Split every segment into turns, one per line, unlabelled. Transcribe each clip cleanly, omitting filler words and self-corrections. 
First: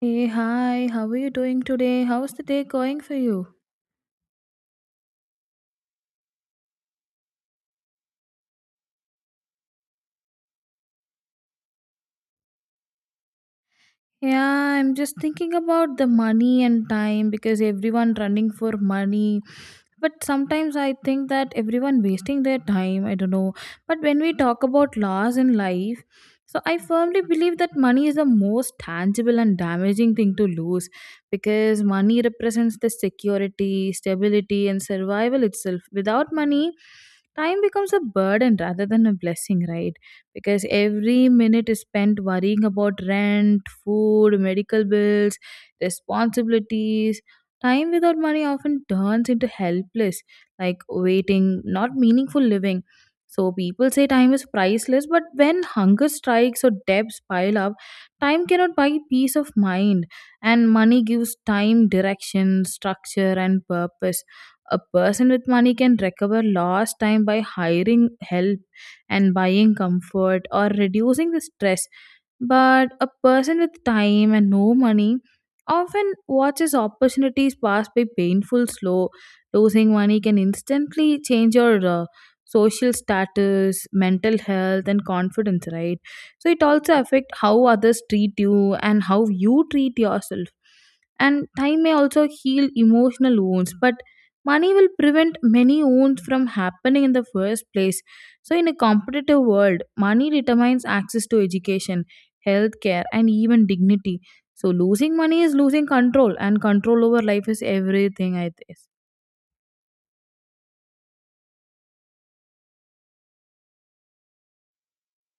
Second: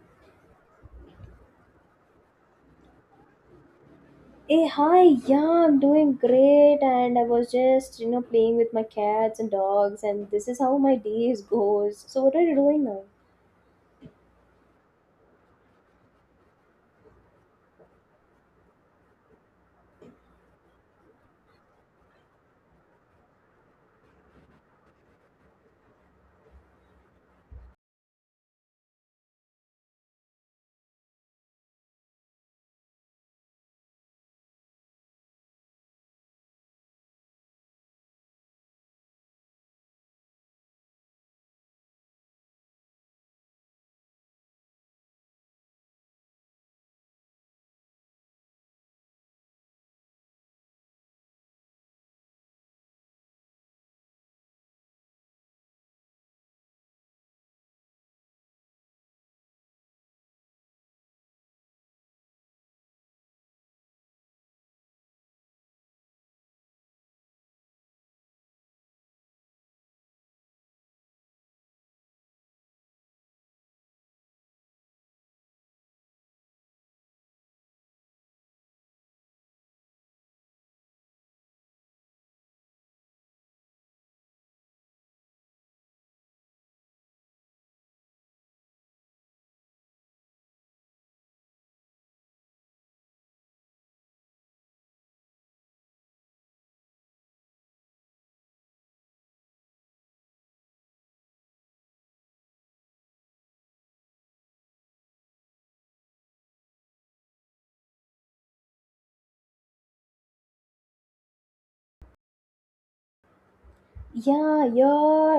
Hey, hi, how are you doing today? How's the day going for you?
Hey, hi, yeah, I'm doing great, and I was just, playing with my cats and dogs, and this is how my days goes. So, what are you doing now?
Yeah, I'm just thinking about the money and time because everyone running for money. But sometimes I think that everyone wasting their time, I don't know. But when we talk about loss in life, so I firmly believe that money is the most tangible and damaging thing to lose because money represents the security, stability and survival itself. Without money, time becomes a burden rather than a blessing, right? Because every minute is spent worrying about rent food, medical bills, responsibilities. Time without money often turns into helpless, like waiting, not meaningful living. So people say time is priceless, but when hunger strikes or debts pile up, time cannot buy peace of mind, and money gives time direction, structure, and purpose. A person with money can recover lost time by hiring help and buying comfort or reducing the stress. But a person with time and no money often watches opportunities pass by painful slow. Losing money can instantly change your social status, mental health and confidence, right? So it also affect how others treat you and how you treat yourself. And time may also heal emotional wounds, but money will prevent many wounds from happening in the first place. So in a competitive world, money determines access to education healthcare, and even dignity. So losing money is losing control, and control over life is everything, I think.
yeah you're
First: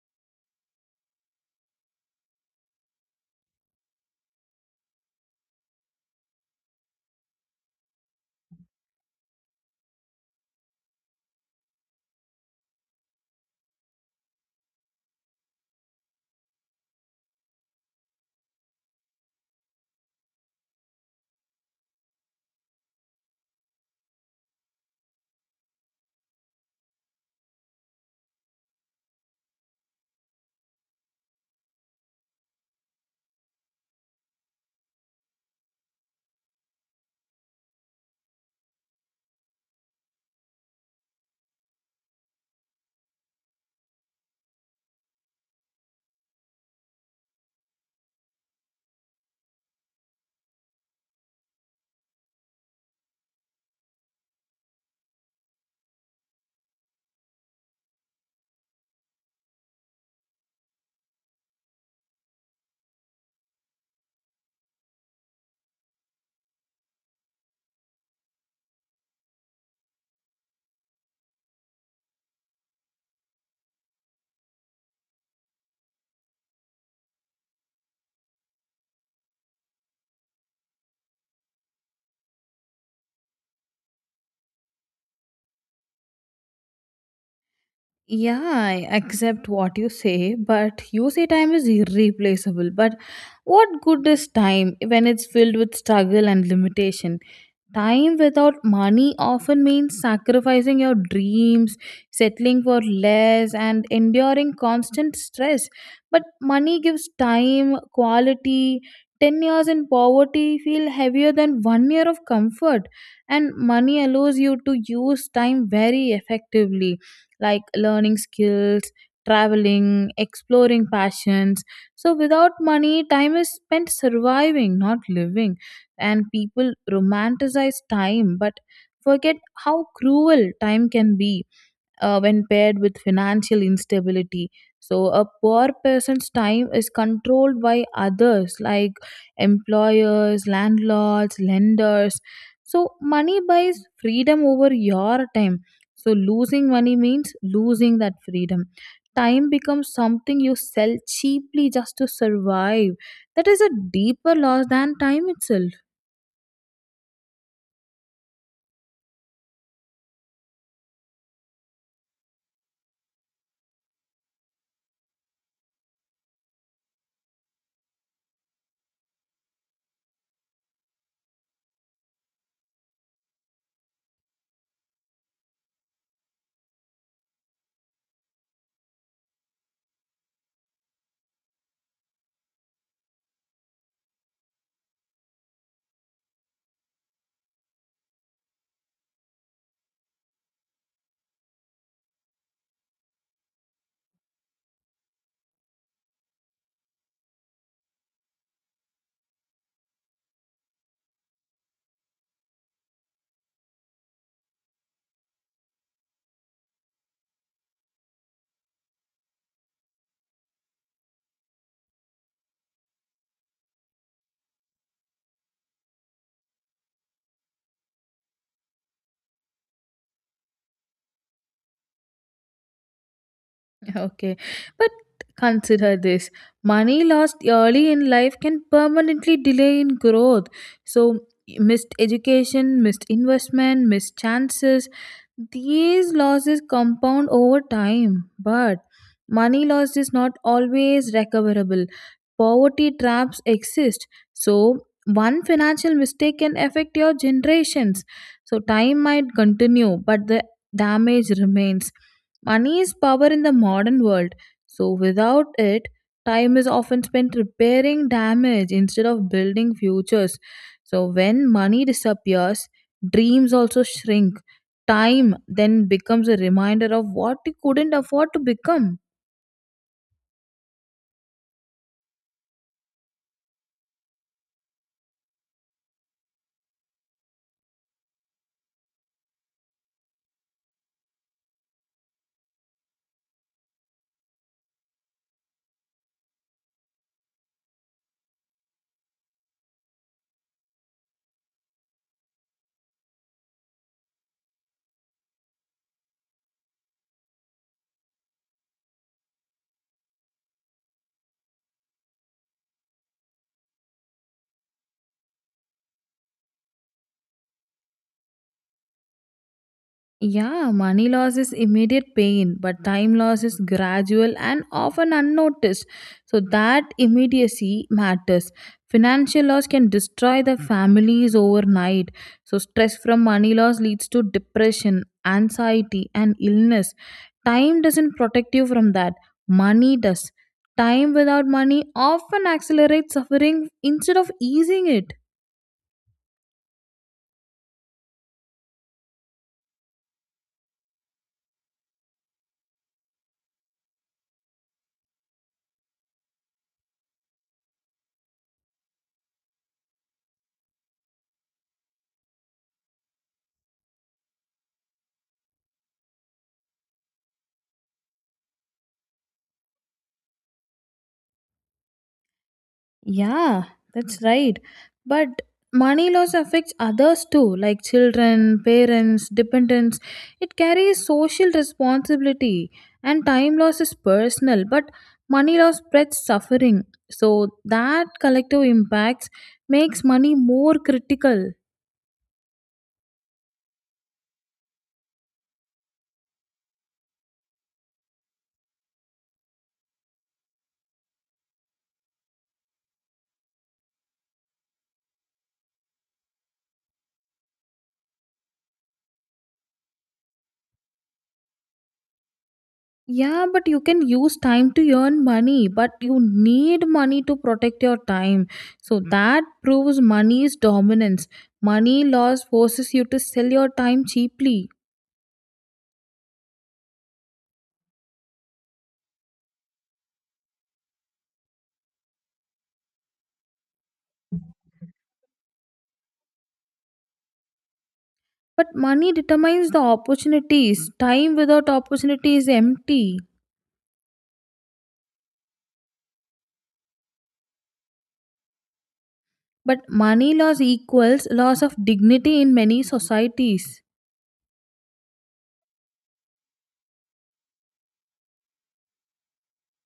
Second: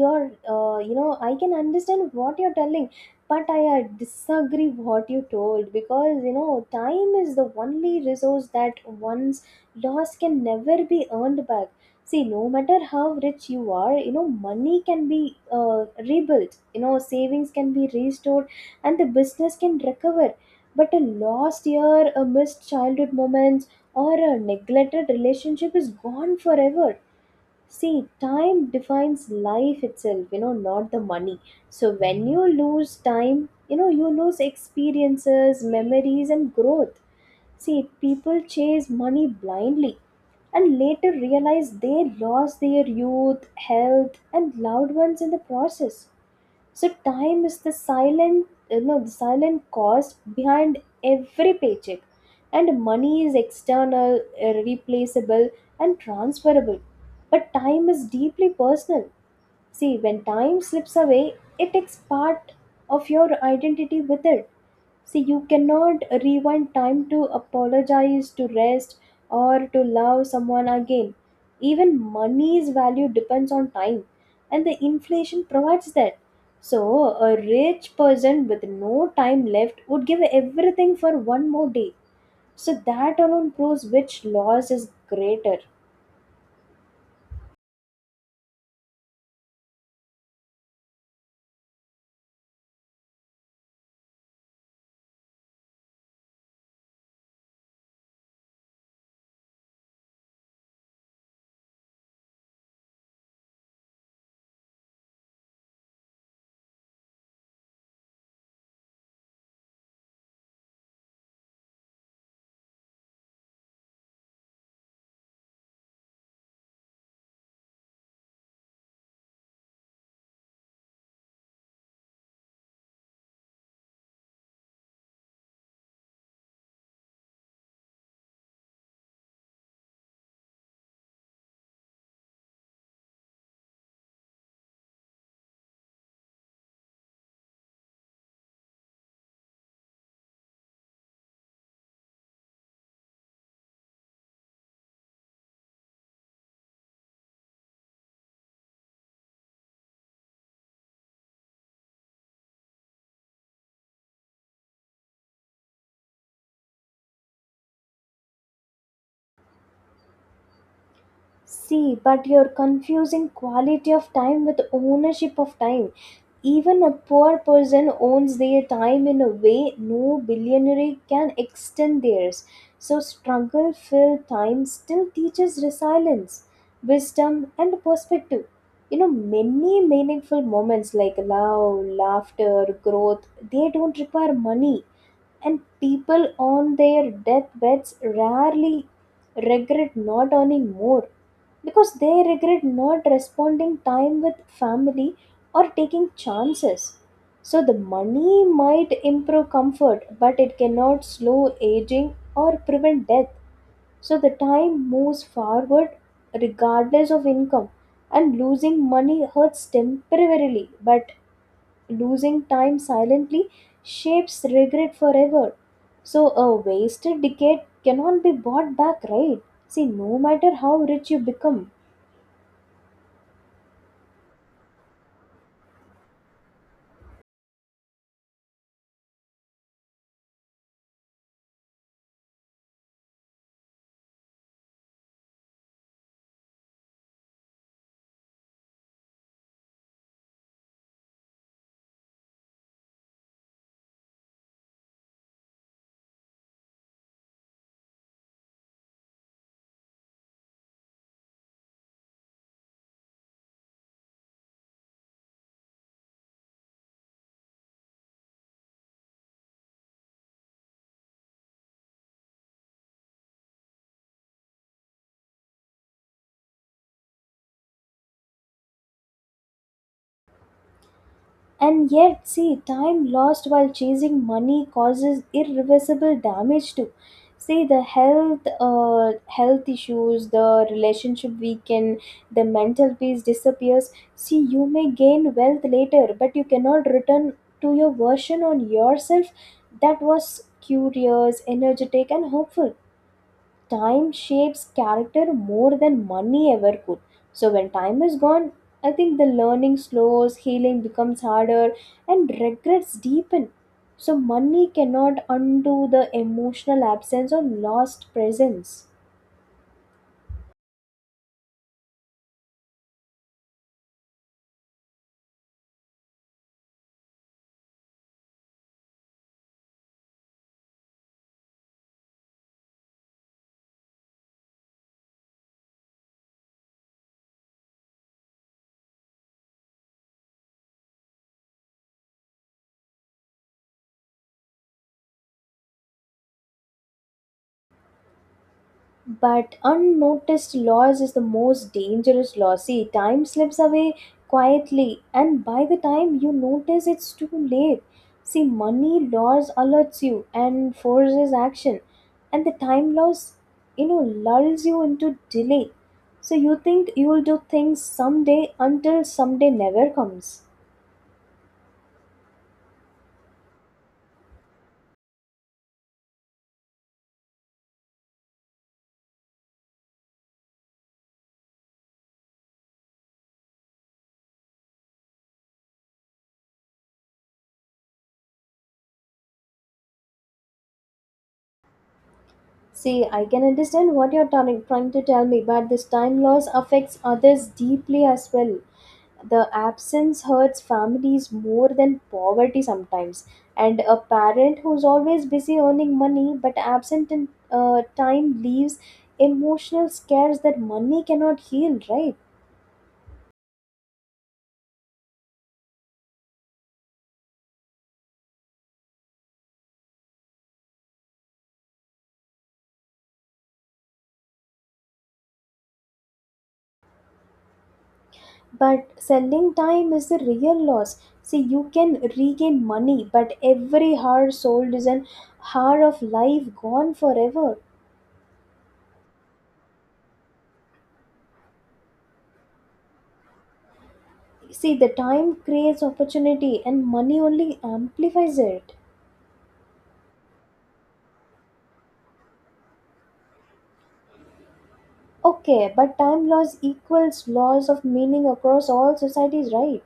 you're. I can understand what you're telling, but I disagree what you told, because time is the only resource that once lost can never be earned back. See, no matter how rich you are, money can be rebuilt, savings can be restored, and the business can recover. But a lost year, a missed childhood moment, or a neglected relationship is gone forever. See, time defines life itself, not the money. So when you lose time, you lose experiences, memories, and growth. See, people chase money blindly and later realize they lost their youth, health, and loved ones in the process. So time is the silent, the silent cost behind every paycheck, and money is external, replaceable, and transferable. But time is deeply personal. See, when time slips away, it takes part of your identity with it. See, you cannot rewind time to apologize, to rest, or to love someone again. Even money's value depends on time, and the inflation provides that. So, a rich person with no time left would give everything for one more day. So, that alone proves which loss is greater.
Yeah, I accept what you say, but you say time is irreplaceable. But what good is time when it's filled with struggle and limitation? Time without money often means sacrificing your dreams, settling for less, and enduring constant stress. But money gives time, quality. 10 years in poverty feel heavier than one year of comfort, and money allows you to use time very effectively, like learning skills, traveling, exploring passions. So, without money, time is spent surviving, not living, and people romanticize time but forget how cruel time can be when paired with financial instability. So a poor person's time is controlled by others, like employers, landlords, lenders. So money buys freedom over your time, so losing money means losing that freedom. Time becomes something you sell cheaply just to survive. That is a deeper loss than time itself.
See, but you're confusing quality of time with ownership of time. Even a poor person owns their time in a way no billionaire can extend theirs. So, struggle filled time still teaches resilience, wisdom, and perspective. You know, many meaningful moments like love, laughter, growth, they don't require money, and people on their deathbeds rarely regret not earning more, because they regret not responding time with family or taking chances. So the money might improve comfort, but it cannot slow aging or prevent death. So the time moves forward regardless of income, and losing money hurts temporarily, but losing time silently shapes regret forever. So, a wasted decade cannot be bought back, right? See, no matter how rich you become,
Okay. But consider this: money lost early in life can permanently delay in growth. So, missed education, missed investment, missed chances, these losses compound over time. But money lost is not always recoverable. Poverty traps exist. So, one financial mistake can affect your generations. So, time might continue, but the damage remains. Money is power in the modern world, so without it, time is often spent repairing damage instead of building futures. So when money disappears, dreams also shrink. Time then becomes a reminder of what you couldn't afford to become.
and yet, see, time lost while chasing money causes irreversible damage too. See the health, health issues, the relationship weaken, the mental peace disappears. See, you may gain wealth later, but you cannot return to your version on yourself that was curious, energetic, and hopeful. Time shapes character more than money ever could. So when time is gone, I think the learning slows, healing becomes harder, and regrets deepen. So money cannot undo the emotional absence or lost presence.
Yeah, money loss is immediate pain, but time loss is gradual and often unnoticed. So that immediacy matters. Financial loss can destroy the families overnight. So stress from money loss leads to depression, anxiety, and illness. Time doesn't protect you from that. Money does. Time without money often accelerates suffering instead of easing it.
But unnoticed loss is the most dangerous loss. See, time slips away quietly, and by the time you notice, it's too late. See, money loss alerts you and forces action, and the time loss, lulls you into delay. So you think you'll do things someday until someday never comes.
Yeah, that's right. But money loss affects others too, like children, parents, dependents. It carries social responsibility, and time loss is personal, but money loss spreads suffering. So, that collective impacts makes money more critical.
See, I can understand what you're trying to tell me, but this time loss affects others deeply as well. The absence hurts families more than poverty sometimes. And a parent who's always busy earning money but absent in time leaves emotional scares that money cannot heal, right?
Yeah, but you can use time to earn money, but you need money to protect your time. So that proves money's dominance. Money laws forces you to sell your time cheaply.
But selling time is the real loss. See, you can regain money, but every hour sold is an hour of life gone forever.
But money determines the opportunities. Time without opportunity is empty.
See, the time creates opportunity and money only amplifies it.
But money loss equals loss of dignity in many societies.
Okay, but time loss equals loss of meaning across all societies, right?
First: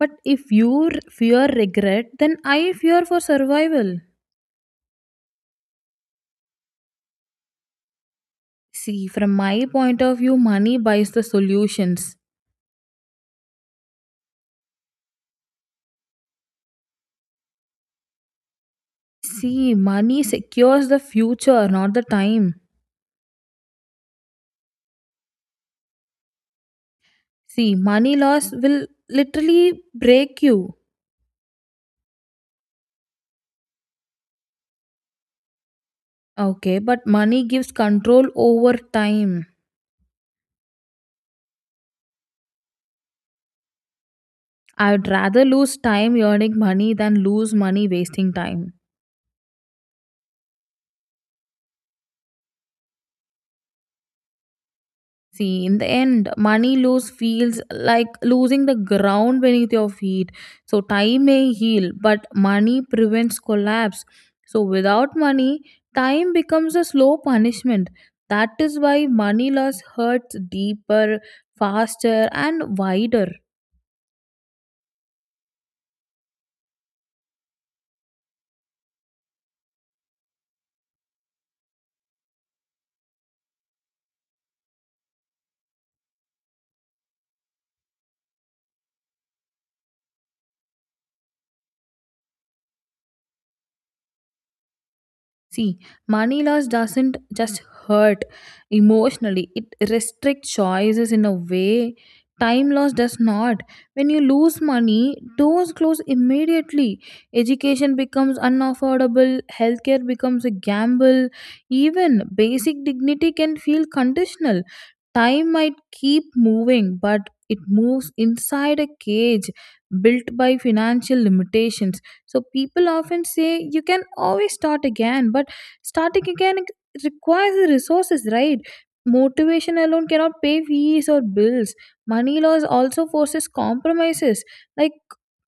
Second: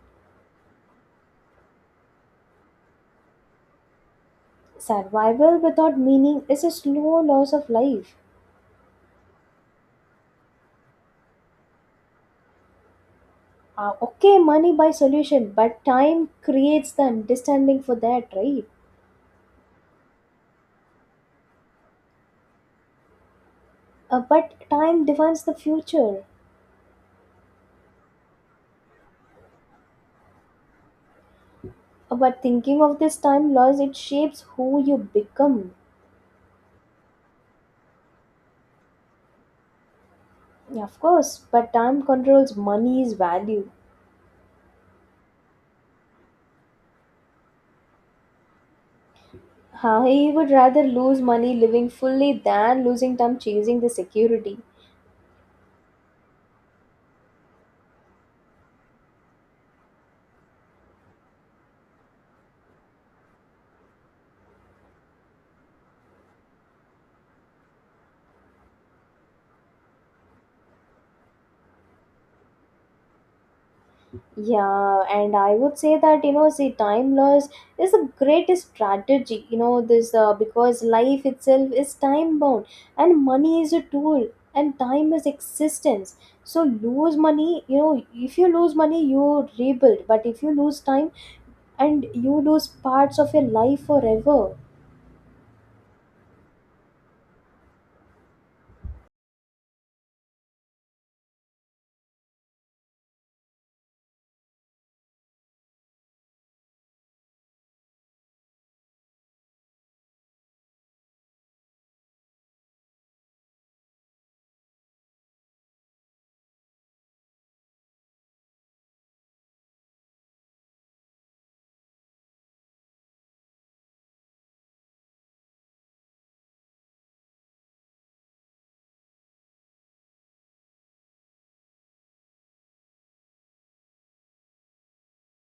But if you fear regret, then I fear for survival.
Survival without meaning is a slow loss of life.
See, from my point of view, money buys the solutions.
Okay, money buys solution, but time creates the understanding for that, right?
See, money secures the future, not the time.
But time defines the future.
See, money loss will literally break you.
But thinking of this time loss, it shapes who you become.
Okay, but money gives control over time.
Yeah, of course, but time controls money's value.
I'd rather lose time earning money than lose money wasting time.
I would rather lose money living fully than losing time chasing the security.
See, in the end, money loss feels like losing the ground beneath your feet. So, time may heal, but money prevents collapse. So, without money, time becomes a slow punishment. That is why money loss hurts deeper, faster, and wider.
Yeah, and I would say that, see, time loss is the greatest strategy. You know this because life itself is time bound, and money is a tool, and time is existence. So lose money, if you lose money, you rebuild. But if you lose time, and you lose parts of your life forever.
See, money loss doesn't just hurt emotionally, it restricts choices in a way time loss does not. When you lose money, doors close immediately. Education becomes unaffordable, healthcare becomes a gamble, even basic dignity can feel conditional. Time might keep moving, but it moves inside a cage built by financial limitations. So people often say you can always start again, but starting again requires the resources, right? Motivation alone cannot pay fees or bills. Money laws also forces compromises, like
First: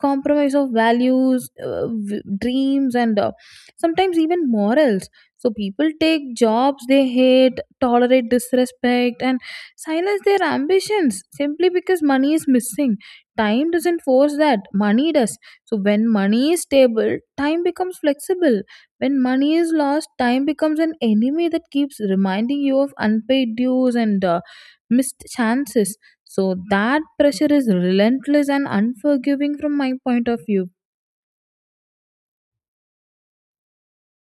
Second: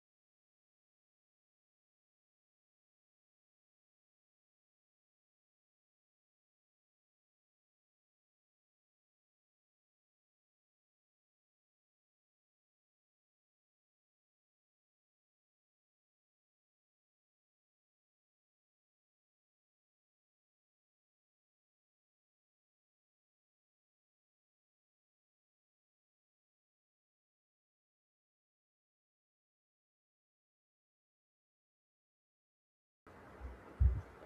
compromise of values, dreams, and sometimes even morals. So people take jobs they hate, tolerate disrespect, and silence their ambitions simply because money is missing. Time doesn't force that, money does. So when money is stable, time becomes flexible. When money is lost, time becomes an enemy that keeps reminding you of unpaid dues and missed chances. So that pressure is relentless and unforgiving from my point of view.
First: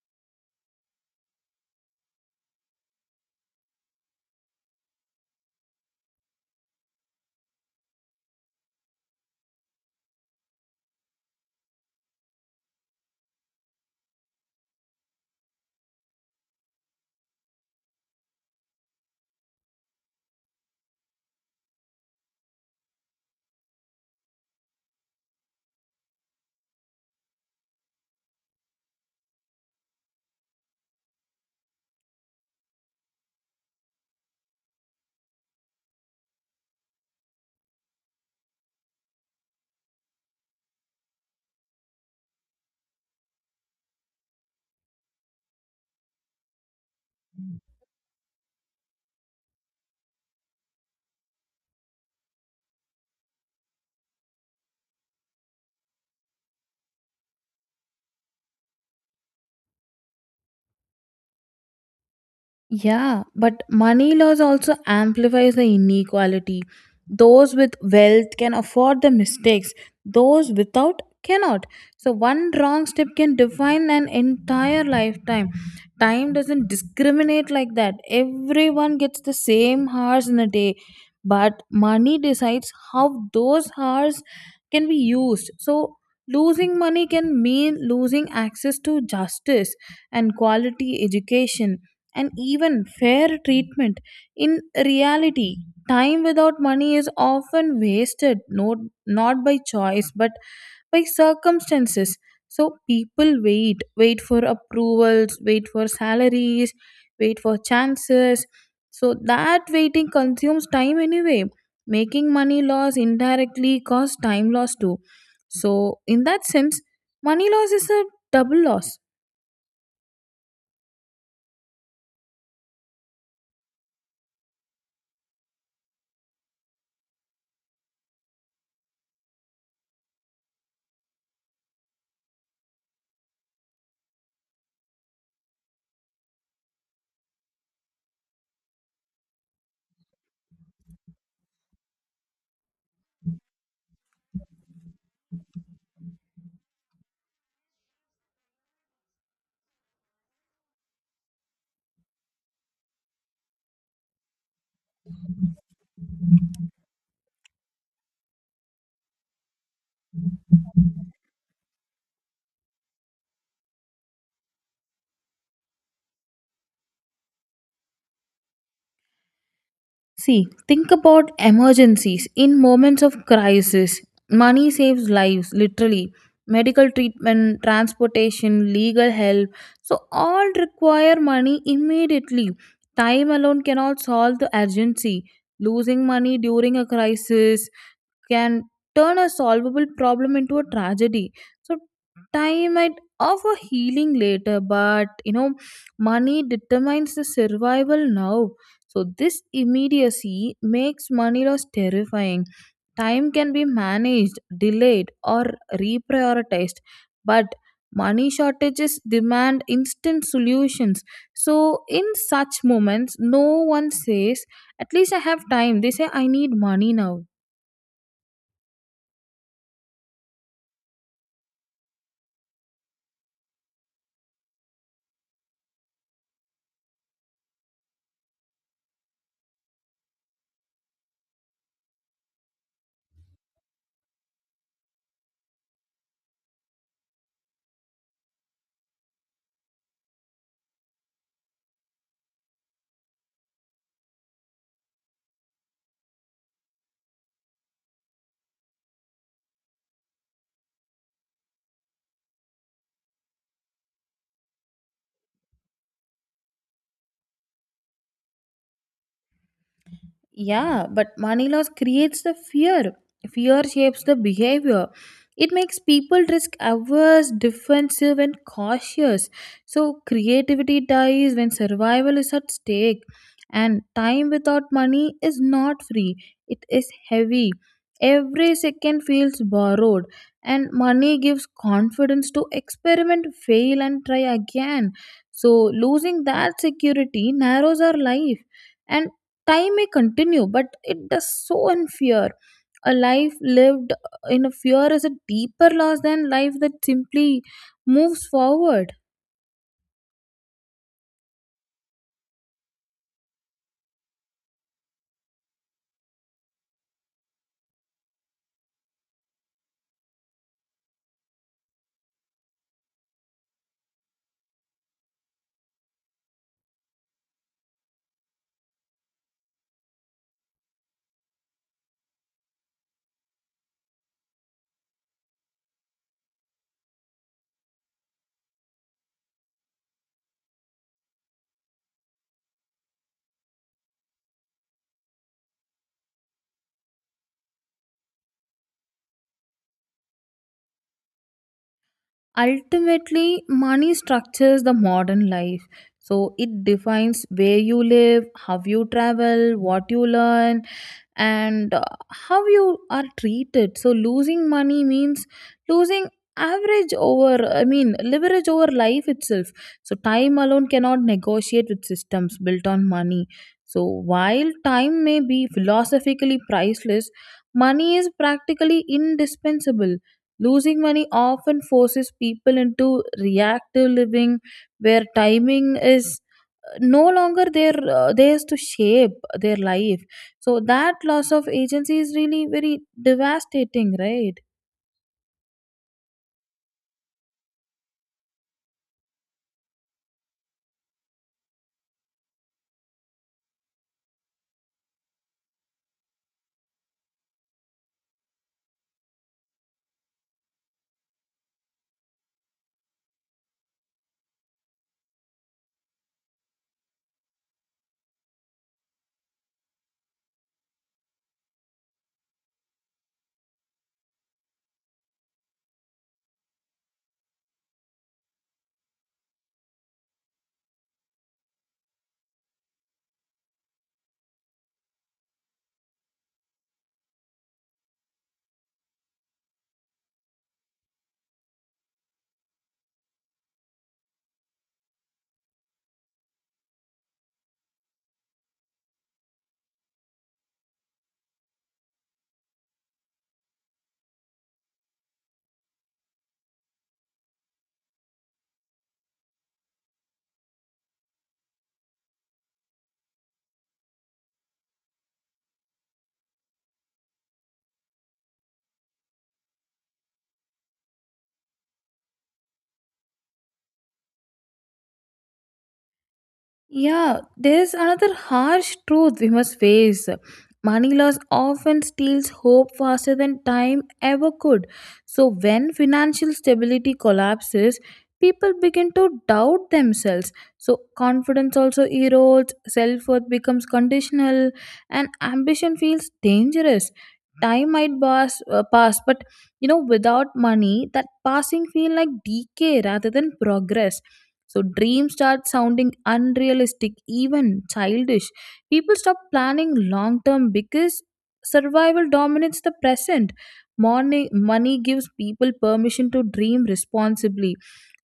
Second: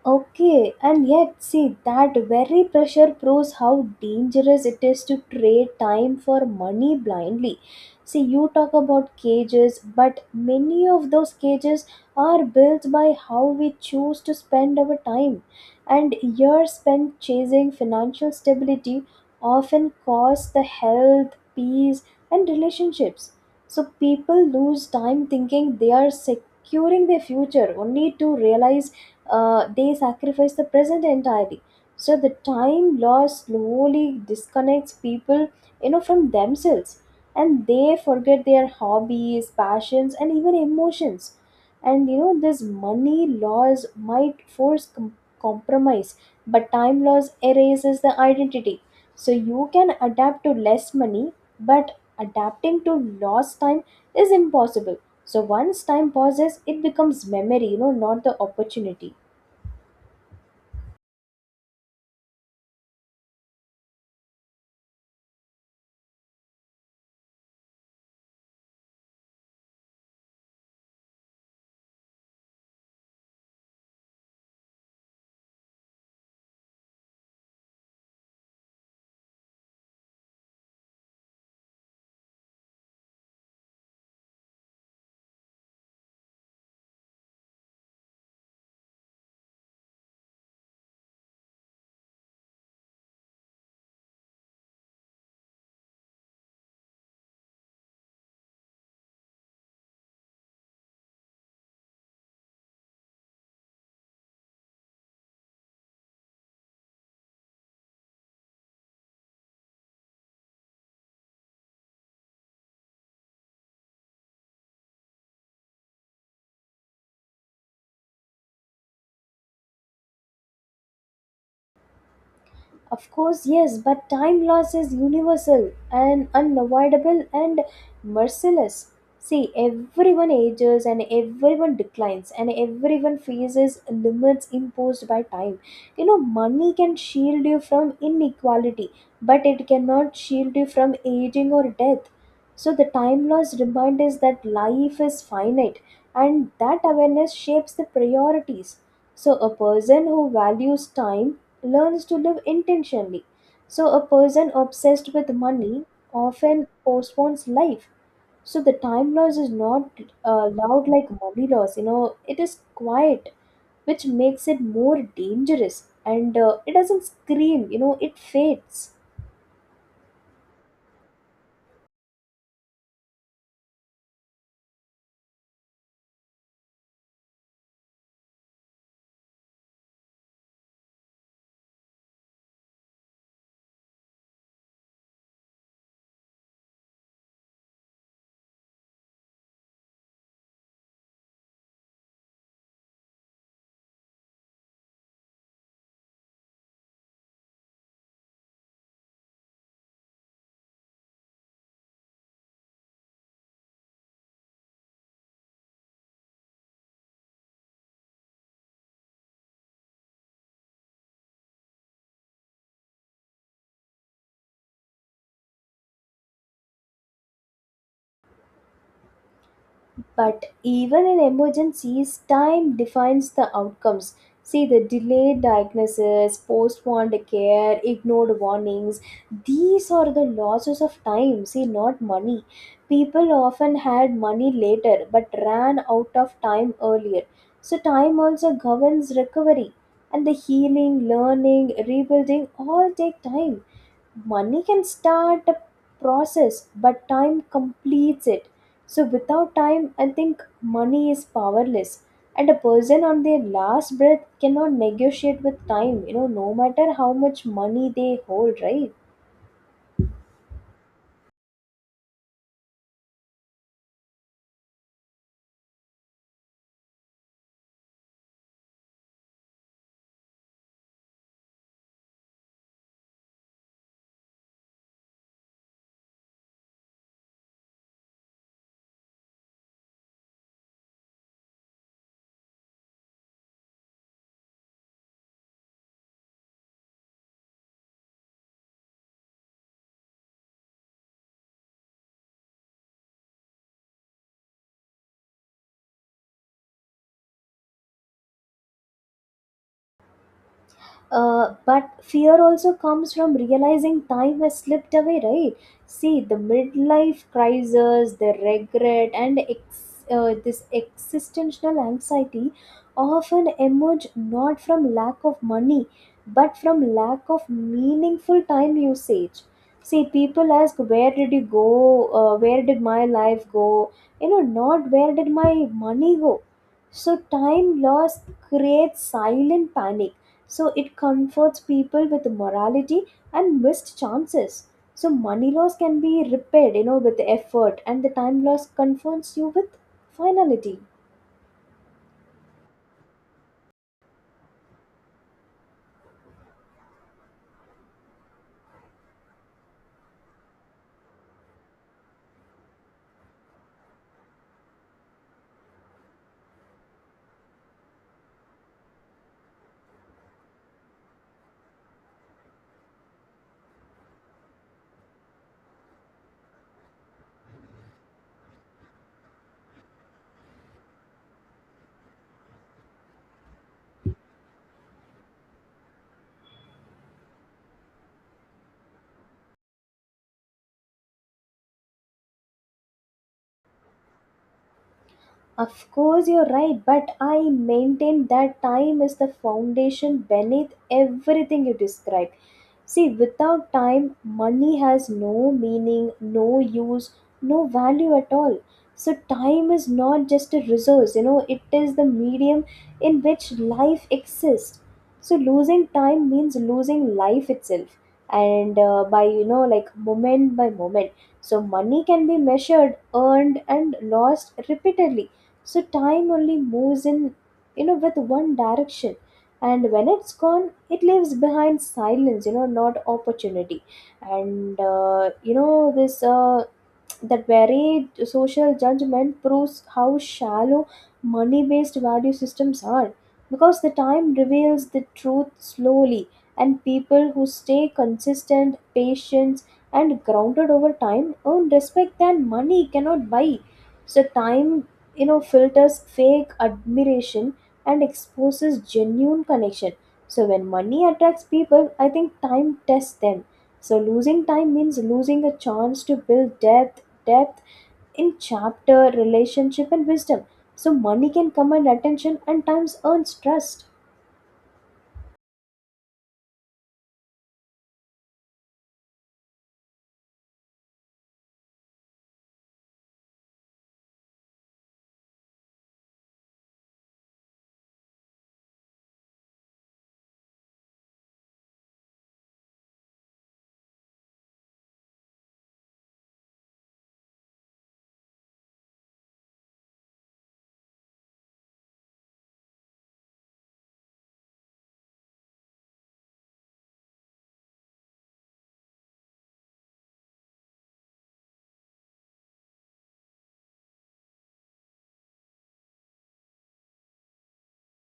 Okay, and yet, see, that very pressure proves how dangerous it is to trade time for money blindly. See, you talk about cages, but many of those cages are built by how we choose to spend our time. And years spent chasing financial stability often cost the health, peace, and relationships. So people lose time thinking they are securing their future only to realize they sacrifice the present entirely. So the time lost slowly disconnects people, from themselves, and they forget their hobbies, passions, and even emotions. And you know, this money loss might force compromise, but time loss erases the identity. So you can adapt to less money, but adapting to lost time is impossible. So once time pauses, it becomes memory, not the opportunity.
Yeah, but money laws also amplifies the inequality. Those with wealth can afford the mistakes, those without cannot. So, one wrong step can define an entire lifetime. Time doesn't discriminate like that. Everyone gets the same hours in a day, but money decides how those hours can be used. So, losing money can mean losing access to justice and quality education and even fair treatment. In reality, time without money is often wasted, not by choice but by circumstances. So people wait for approvals, wait for salaries, wait for chances. So that waiting consumes time anyway. Making money loss indirectly causes time loss too. So, in that sense, money loss is a double loss.
Of course, yes, but time loss is universal and unavoidable and merciless. See, everyone ages and everyone declines and everyone faces limits imposed by time. You know, money can shield you from inequality, but it cannot shield you from aging or death. So, the time loss reminds us that life is finite, and that awareness shapes the priorities. So, a person who values time learns to live intentionally. So, a person obsessed with money often postpones life. So, the time loss is not loud like money loss, it is quiet, which makes it more dangerous, and it doesn't scream, it fades.
See, think about emergencies. In moments of crisis, money saves lives, literally. Medical treatment, transportation, legal help. So, all require money immediately. Time alone cannot solve the urgency. Losing money during a crisis can turn a solvable problem into a tragedy. So time might offer healing later, but money determines the survival now. So this immediacy makes money loss terrifying. Time can be managed, delayed, or reprioritized, but money shortages demand instant solutions. So, in such moments, no one says, "At least I have time." They say, "I need money now."
But even in emergencies, time defines the outcomes. See the delayed diagnosis, postponed care, ignored warnings. These are the losses of time, see, not money. People often had money later but ran out of time earlier. So, time also governs recovery. And the healing, learning, rebuilding all take time. Money can start a process, but time completes it. So without time, I think money is powerless. And a person on their last breath cannot negotiate with time, no matter how much money they hold, right?
Yeah, but money loss creates the fear. Fear shapes the behavior. It makes people risk averse, defensive, and cautious. So, creativity dies when survival is at stake. And time without money is not free, it is heavy. Every second feels borrowed, and money gives confidence to experiment, fail, and try again. So, losing that security narrows our life, and time may continue, but it does so in fear. A life lived in a fear is a deeper loss than life that simply moves forward.
But fear also comes from realizing time has slipped away, right? See, the midlife crisis, the regret, and this existential anxiety often emerge not from lack of money but from lack of meaningful time usage. See, people ask, "Where did you go? Where did my life go?" You know, not "Where did my money go?" So, time loss creates silent panic, so it comforts people with morality and missed chances. So money loss can be repaired, with effort, and the time loss confronts you with finality.
Ultimately, money structures the modern life. So it defines where you live, how you travel, what you learn, and how you are treated. So losing money means losing average over, I mean, leverage over life itself. So time alone cannot negotiate with systems built on money. So while time may be philosophically priceless, money is practically indispensable. Losing money often forces people into reactive living where timing is no longer there, theirs to shape their life, so that loss of agency is really very devastating, right?
Of course, you're right, but I maintain that time is the foundation beneath everything you describe. See, without time, money has no meaning, no use, no value at all. So, time is not just a resource, it is the medium in which life exists. So, losing time means losing life itself, and by you know, like moment by moment. So, money can be measured, earned, and lost repeatedly, so time only moves in, you know, with one direction, and when it's gone it leaves behind silence, you know, not opportunity. And this that very social judgment proves how shallow money based value systems are, because the time reveals the truth slowly, and people who stay consistent, patient, and grounded over time earn respect that money cannot buy. So time, filters fake admiration and exposes genuine connection. So when money attracts people, I think time tests them. So losing time means losing a chance to build depth, depth in chapter relationship and wisdom. So money can command attention and times earns trust.
Yeah, there's another harsh truth we must face. Money loss often steals hope faster than time ever could. So, when financial stability collapses, people begin to doubt themselves. So, confidence also erodes, self worth becomes conditional, and ambition feels dangerous. Time might pass, but without money, that passing feel like decay rather than progress. So dreams start sounding unrealistic, even childish. People stop planning long term because survival dominates the present. Money gives people permission to dream responsibly.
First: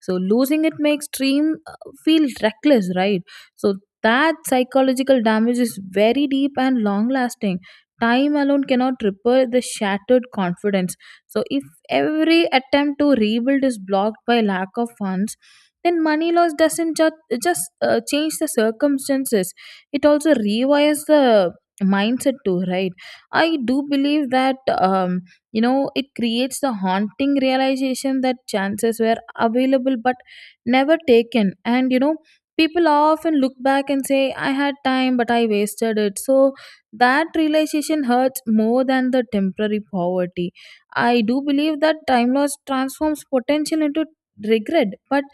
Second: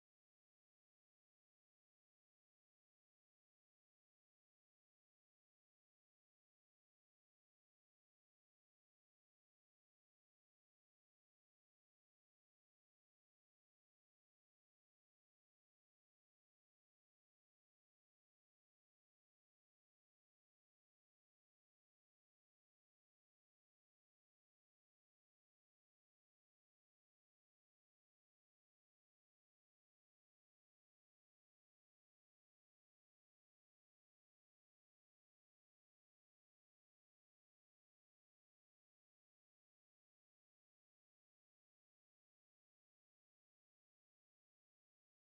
So losing it makes dream feel reckless, right? So that psychological damage is very deep and long lasting. Time alone cannot repair the shattered confidence. So if every attempt to rebuild is blocked by lack of funds, then money laws doesn't just change the circumstances, it also rewires the mindset too, right? I do believe that um, it creates the haunting realization that chances were available but never taken. And people often look back and say, "I had time but I wasted it." So that realization hurts more than the temporary poverty. I do believe that time loss transforms potential into regret, but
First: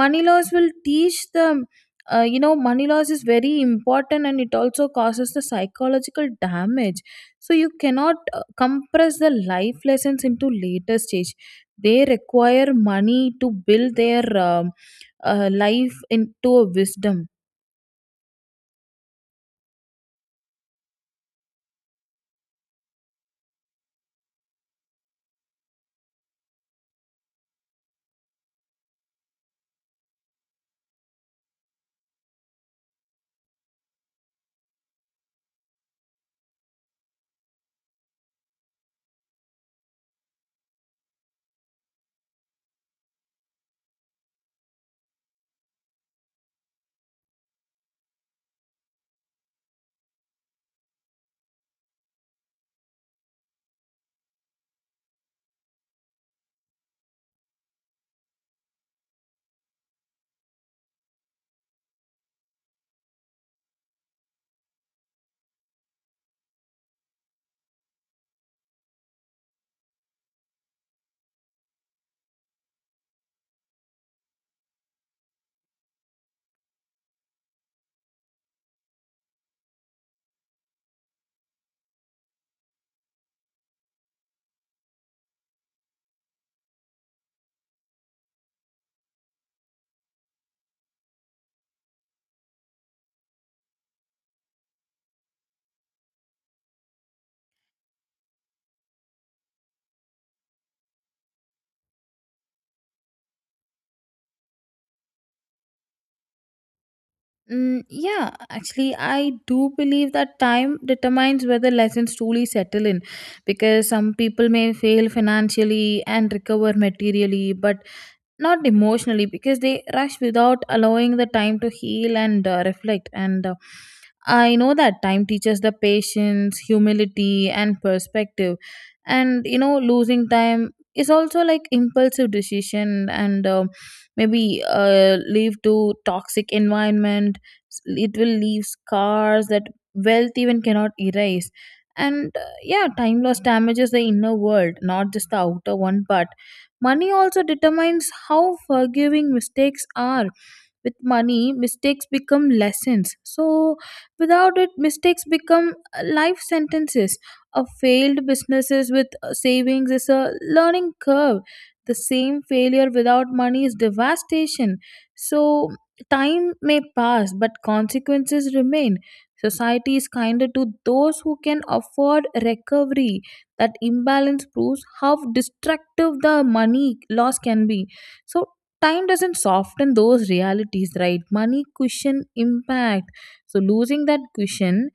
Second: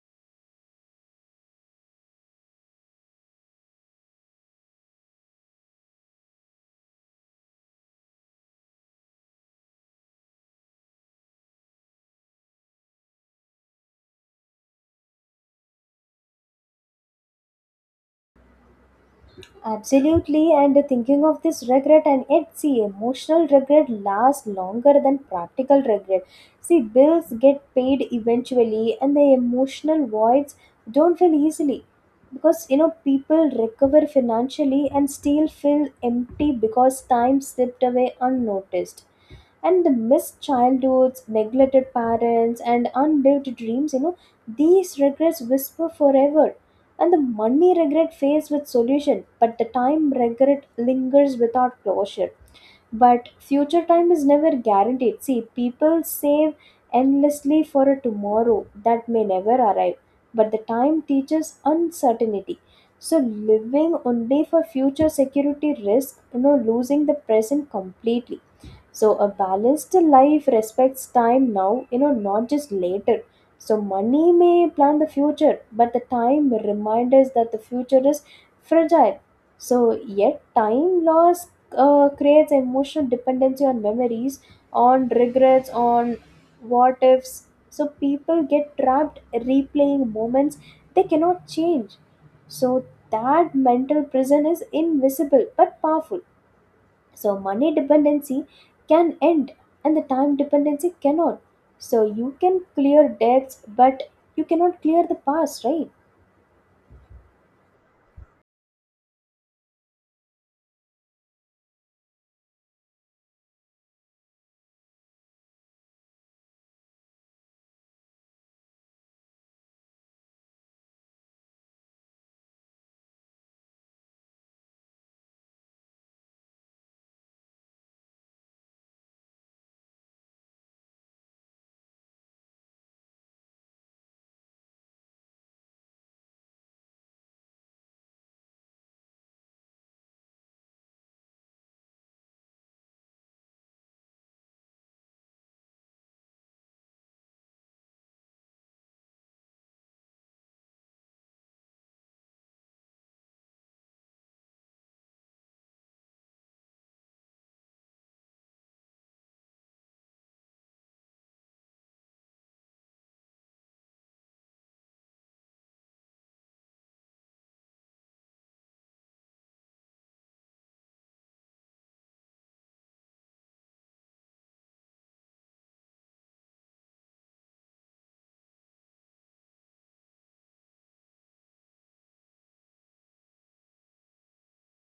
money laws will teach them. Money laws is very important and it also causes the psychological damage. So you cannot compress the life lessons into later stage. They require money to build their life into a wisdom.
Absolutely, and thinking of this regret and yet see, emotional regret lasts longer than practical regret. See, bills get paid eventually, and the emotional voids don't fill easily, because you know people recover financially and still feel empty because time slipped away unnoticed. And the missed childhoods, neglected parents, and unlived dreams, these regrets whisper forever, and the money regret fades with solution, but the time regret lingers without closure. But future time is never guaranteed. See, people save endlessly for a tomorrow that may never arrive, but the time teaches uncertainty. So living only for future security risk, losing the present completely. So a balanced life respects time now, not just later. So money may plan the future, but the time reminds us that the future is fragile. So yet time loss creates emotional dependency on memories, on regrets, on what ifs. So people get trapped replaying moments they cannot change. So that mental prison is invisible but powerful. So money dependency can end, and the time dependency cannot. So you can clear debts, but you cannot clear the past, right?
Mm, yeah, actually, I do believe that time determines whether lessons truly settle in, because some people may fail financially and recover materially, but not emotionally because they rush without allowing the time to heal and reflect, and I know that time teaches the patience, humility, and perspective. And losing time is also like impulsive decision, and maybe leave to toxic environment. It will leave scars that wealth even cannot erase. And yeah, time loss damages the inner world, not just the outer one. But money also determines how forgiving mistakes are. With money, mistakes become lessons. So without it, mistakes become life sentences. A failed businesses with savings is a learning curve. The same failure without money is devastation. So time may pass, but consequences remain. Society is kinder to those who can afford recovery. That imbalance proves how destructive the money loss can be. So time doesn't soften those realities, right? Money cushion impact, so losing that cushion,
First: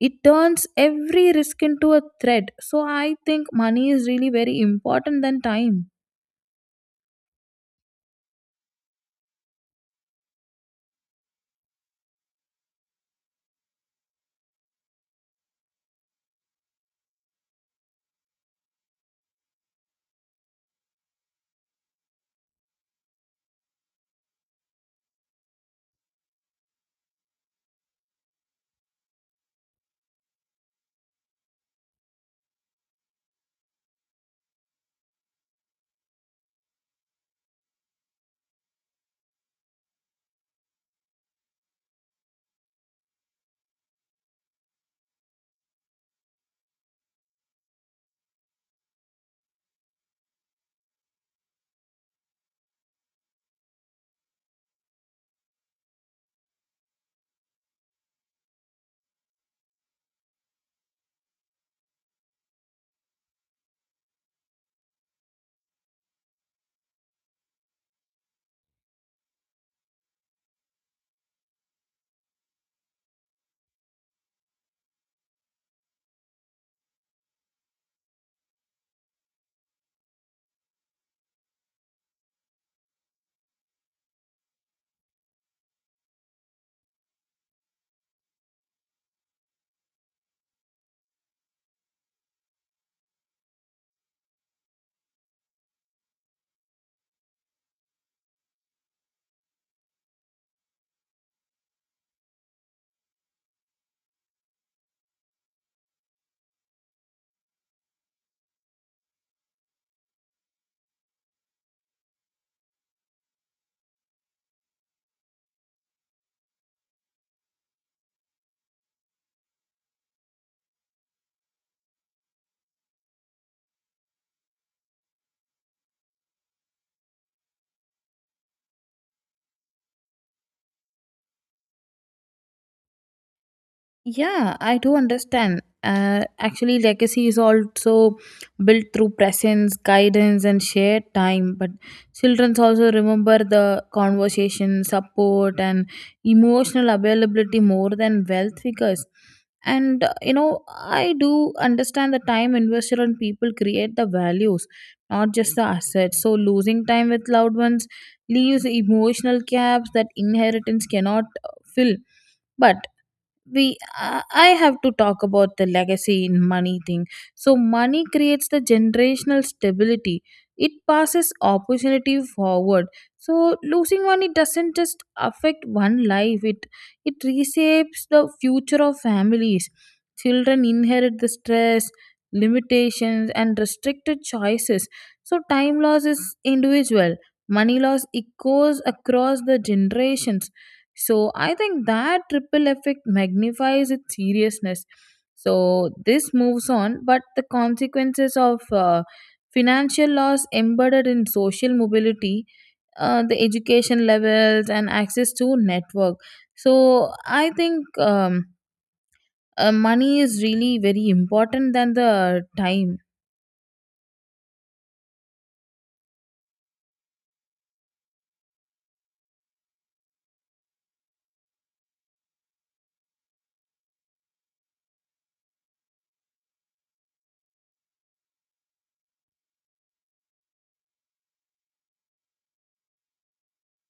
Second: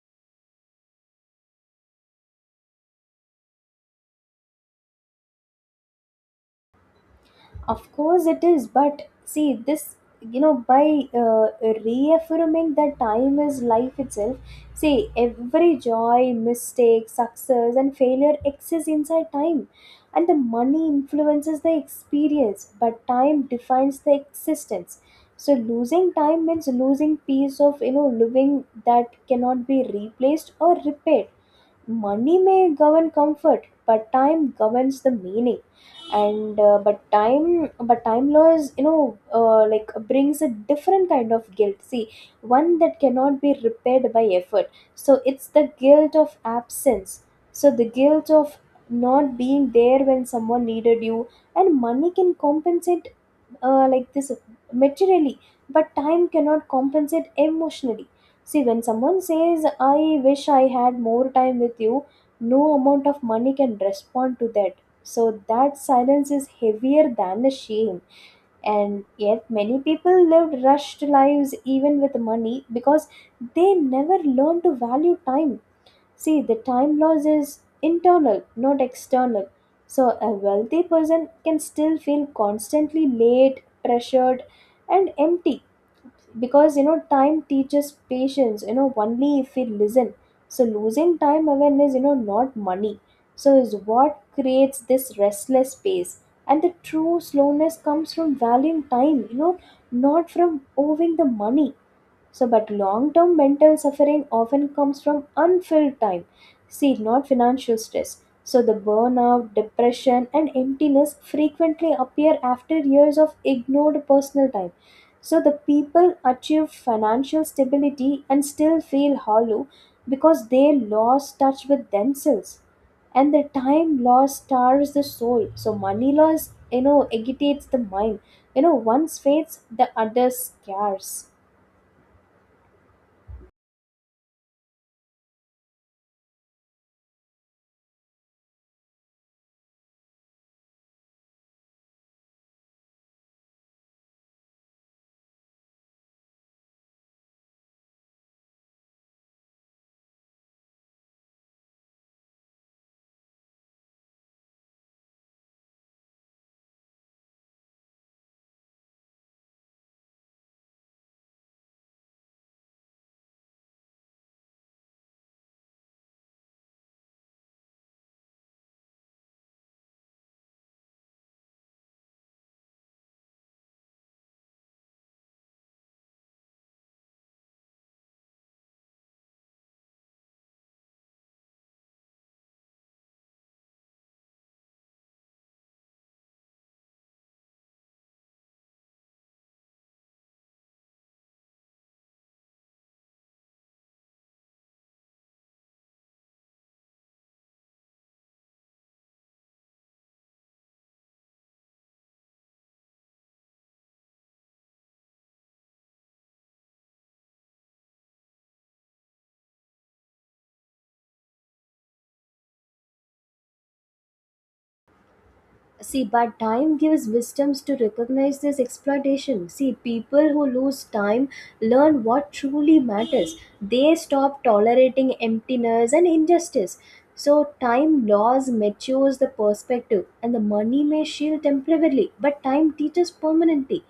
it turns every risk into a threat. So I think money is really very important than time.
Of course it is, but see this, you know by reaffirming that time is life itself. See, every joy, mistake, success and failure exists inside time, and the money influences the experience, but time defines the existence. So losing time means losing piece of living that cannot be replaced or repaired. Money may govern comfort, but time governs the meaning. And but time loss, like, brings a different kind of guilt. See, one that cannot be repaired by effort. So it's the guilt of absence. So the guilt of not being there when someone needed you. And money can compensate, like this, materially, but time cannot compensate emotionally. See, when someone says, I wish I had more time with you, no amount of money can respond to that. So that silence is heavier than the shame. And yet, many people lived rushed lives even with money because they never learned to value time. See, the time loss is internal, not external. So a wealthy person can still feel constantly late, pressured, and empty because time teaches patience, only if we listen. So losing time awareness, not money, so is what creates this restless space. And the true slowness comes from valuing time, not from owing the money. So but long term mental suffering often comes from unfilled time, see, not financial stress. So the burnout, depression and emptiness frequently appear after years of ignored personal time. So the people achieve financial stability and still feel hollow because they lost touch with themselves. And the time loss stars the soul. So money loss, agitates the mind. One fades, the other scares.
Yeah, I do understand. Actually, legacy is also built through presence, guidance, and shared time. But children also remember the conversation, support, and emotional availability more than wealth figures. And I do understand the time invested on people create the values, not just the assets. So losing time with loved ones leaves emotional gaps that inheritance cannot fill. But we I have to talk about the legacy in money thing. So money creates the generational stability, it passes opportunity forward. So losing money doesn't just affect one life, it reshapes the future of families. Children inherit the stress, limitations and restricted choices. So time loss is individual, money loss echoes across the generations. So I think that triple effect magnifies its seriousness. So this moves on, but the consequences of financial loss embedded in social mobility, the education levels, and access to network. So I think money is really very important than the time.
See, but time gives wisdoms to recognize this exploitation. See, people who lose time learn what truly matters. They stop tolerating emptiness and injustice. So, time laws matures the perspective, and the money may shield temporarily, but time teaches permanently.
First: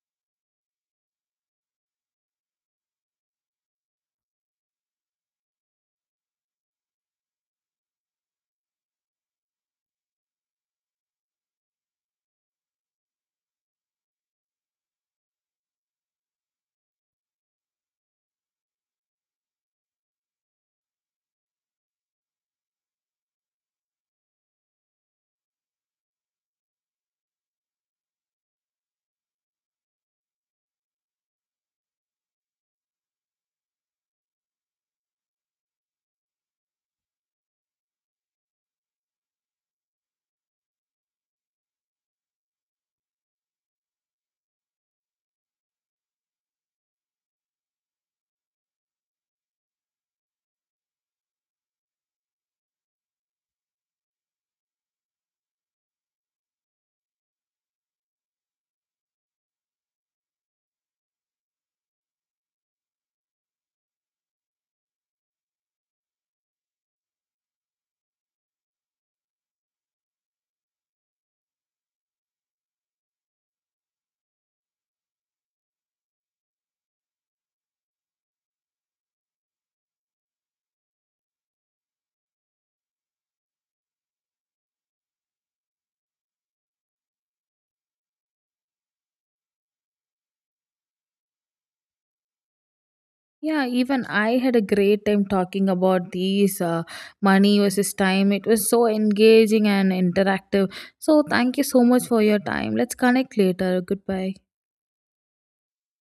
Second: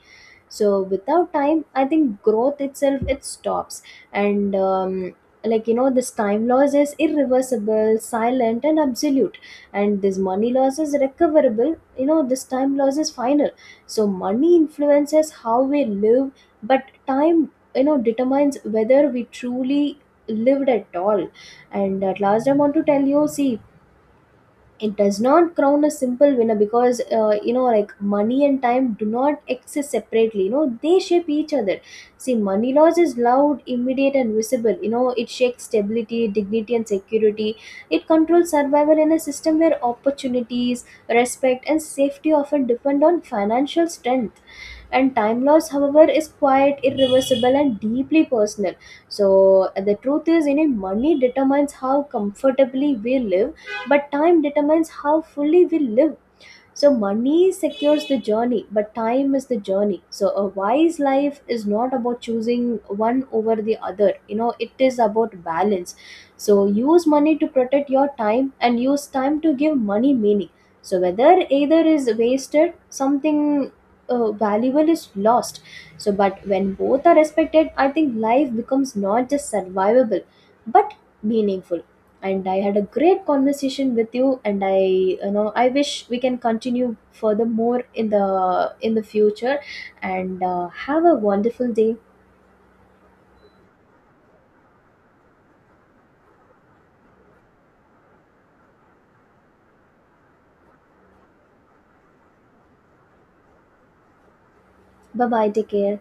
So without time, I think growth itself it stops. And like, this time loss is irreversible, silent and absolute, and this money loss is recoverable. You know, this time loss is final. So money influences how we live, but time, determines whether we truly lived at all. And at last I want to tell you, see, it does not crown a simple winner because, like, money and time do not exist separately. You know, they shape each other. See, money loss is loud, immediate and visible. You know, it shakes stability, dignity and security. It controls survival in a system where opportunities, respect and safety often depend on financial strength. And time loss, however, is quite irreversible and deeply personal. So the truth is, money determines how comfortably we live, but time determines how fully we live. So money secures the journey, but time is the journey. So a wise life is not about choosing one over the other. You know, it is about balance. So use money to protect your time, and use time to give money meaning. So whether either is wasted, something valuable is lost. So but when both are respected, I think life becomes not just survivable but meaningful. And I had a great conversation with you, and I, I wish we can continue furthermore in the future. And have a wonderful day.
Yeah, even I had a great time talking about these money versus time. It was so engaging and interactive. So, thank you so much for your time. Let's connect later. Goodbye.
Bye bye, take care.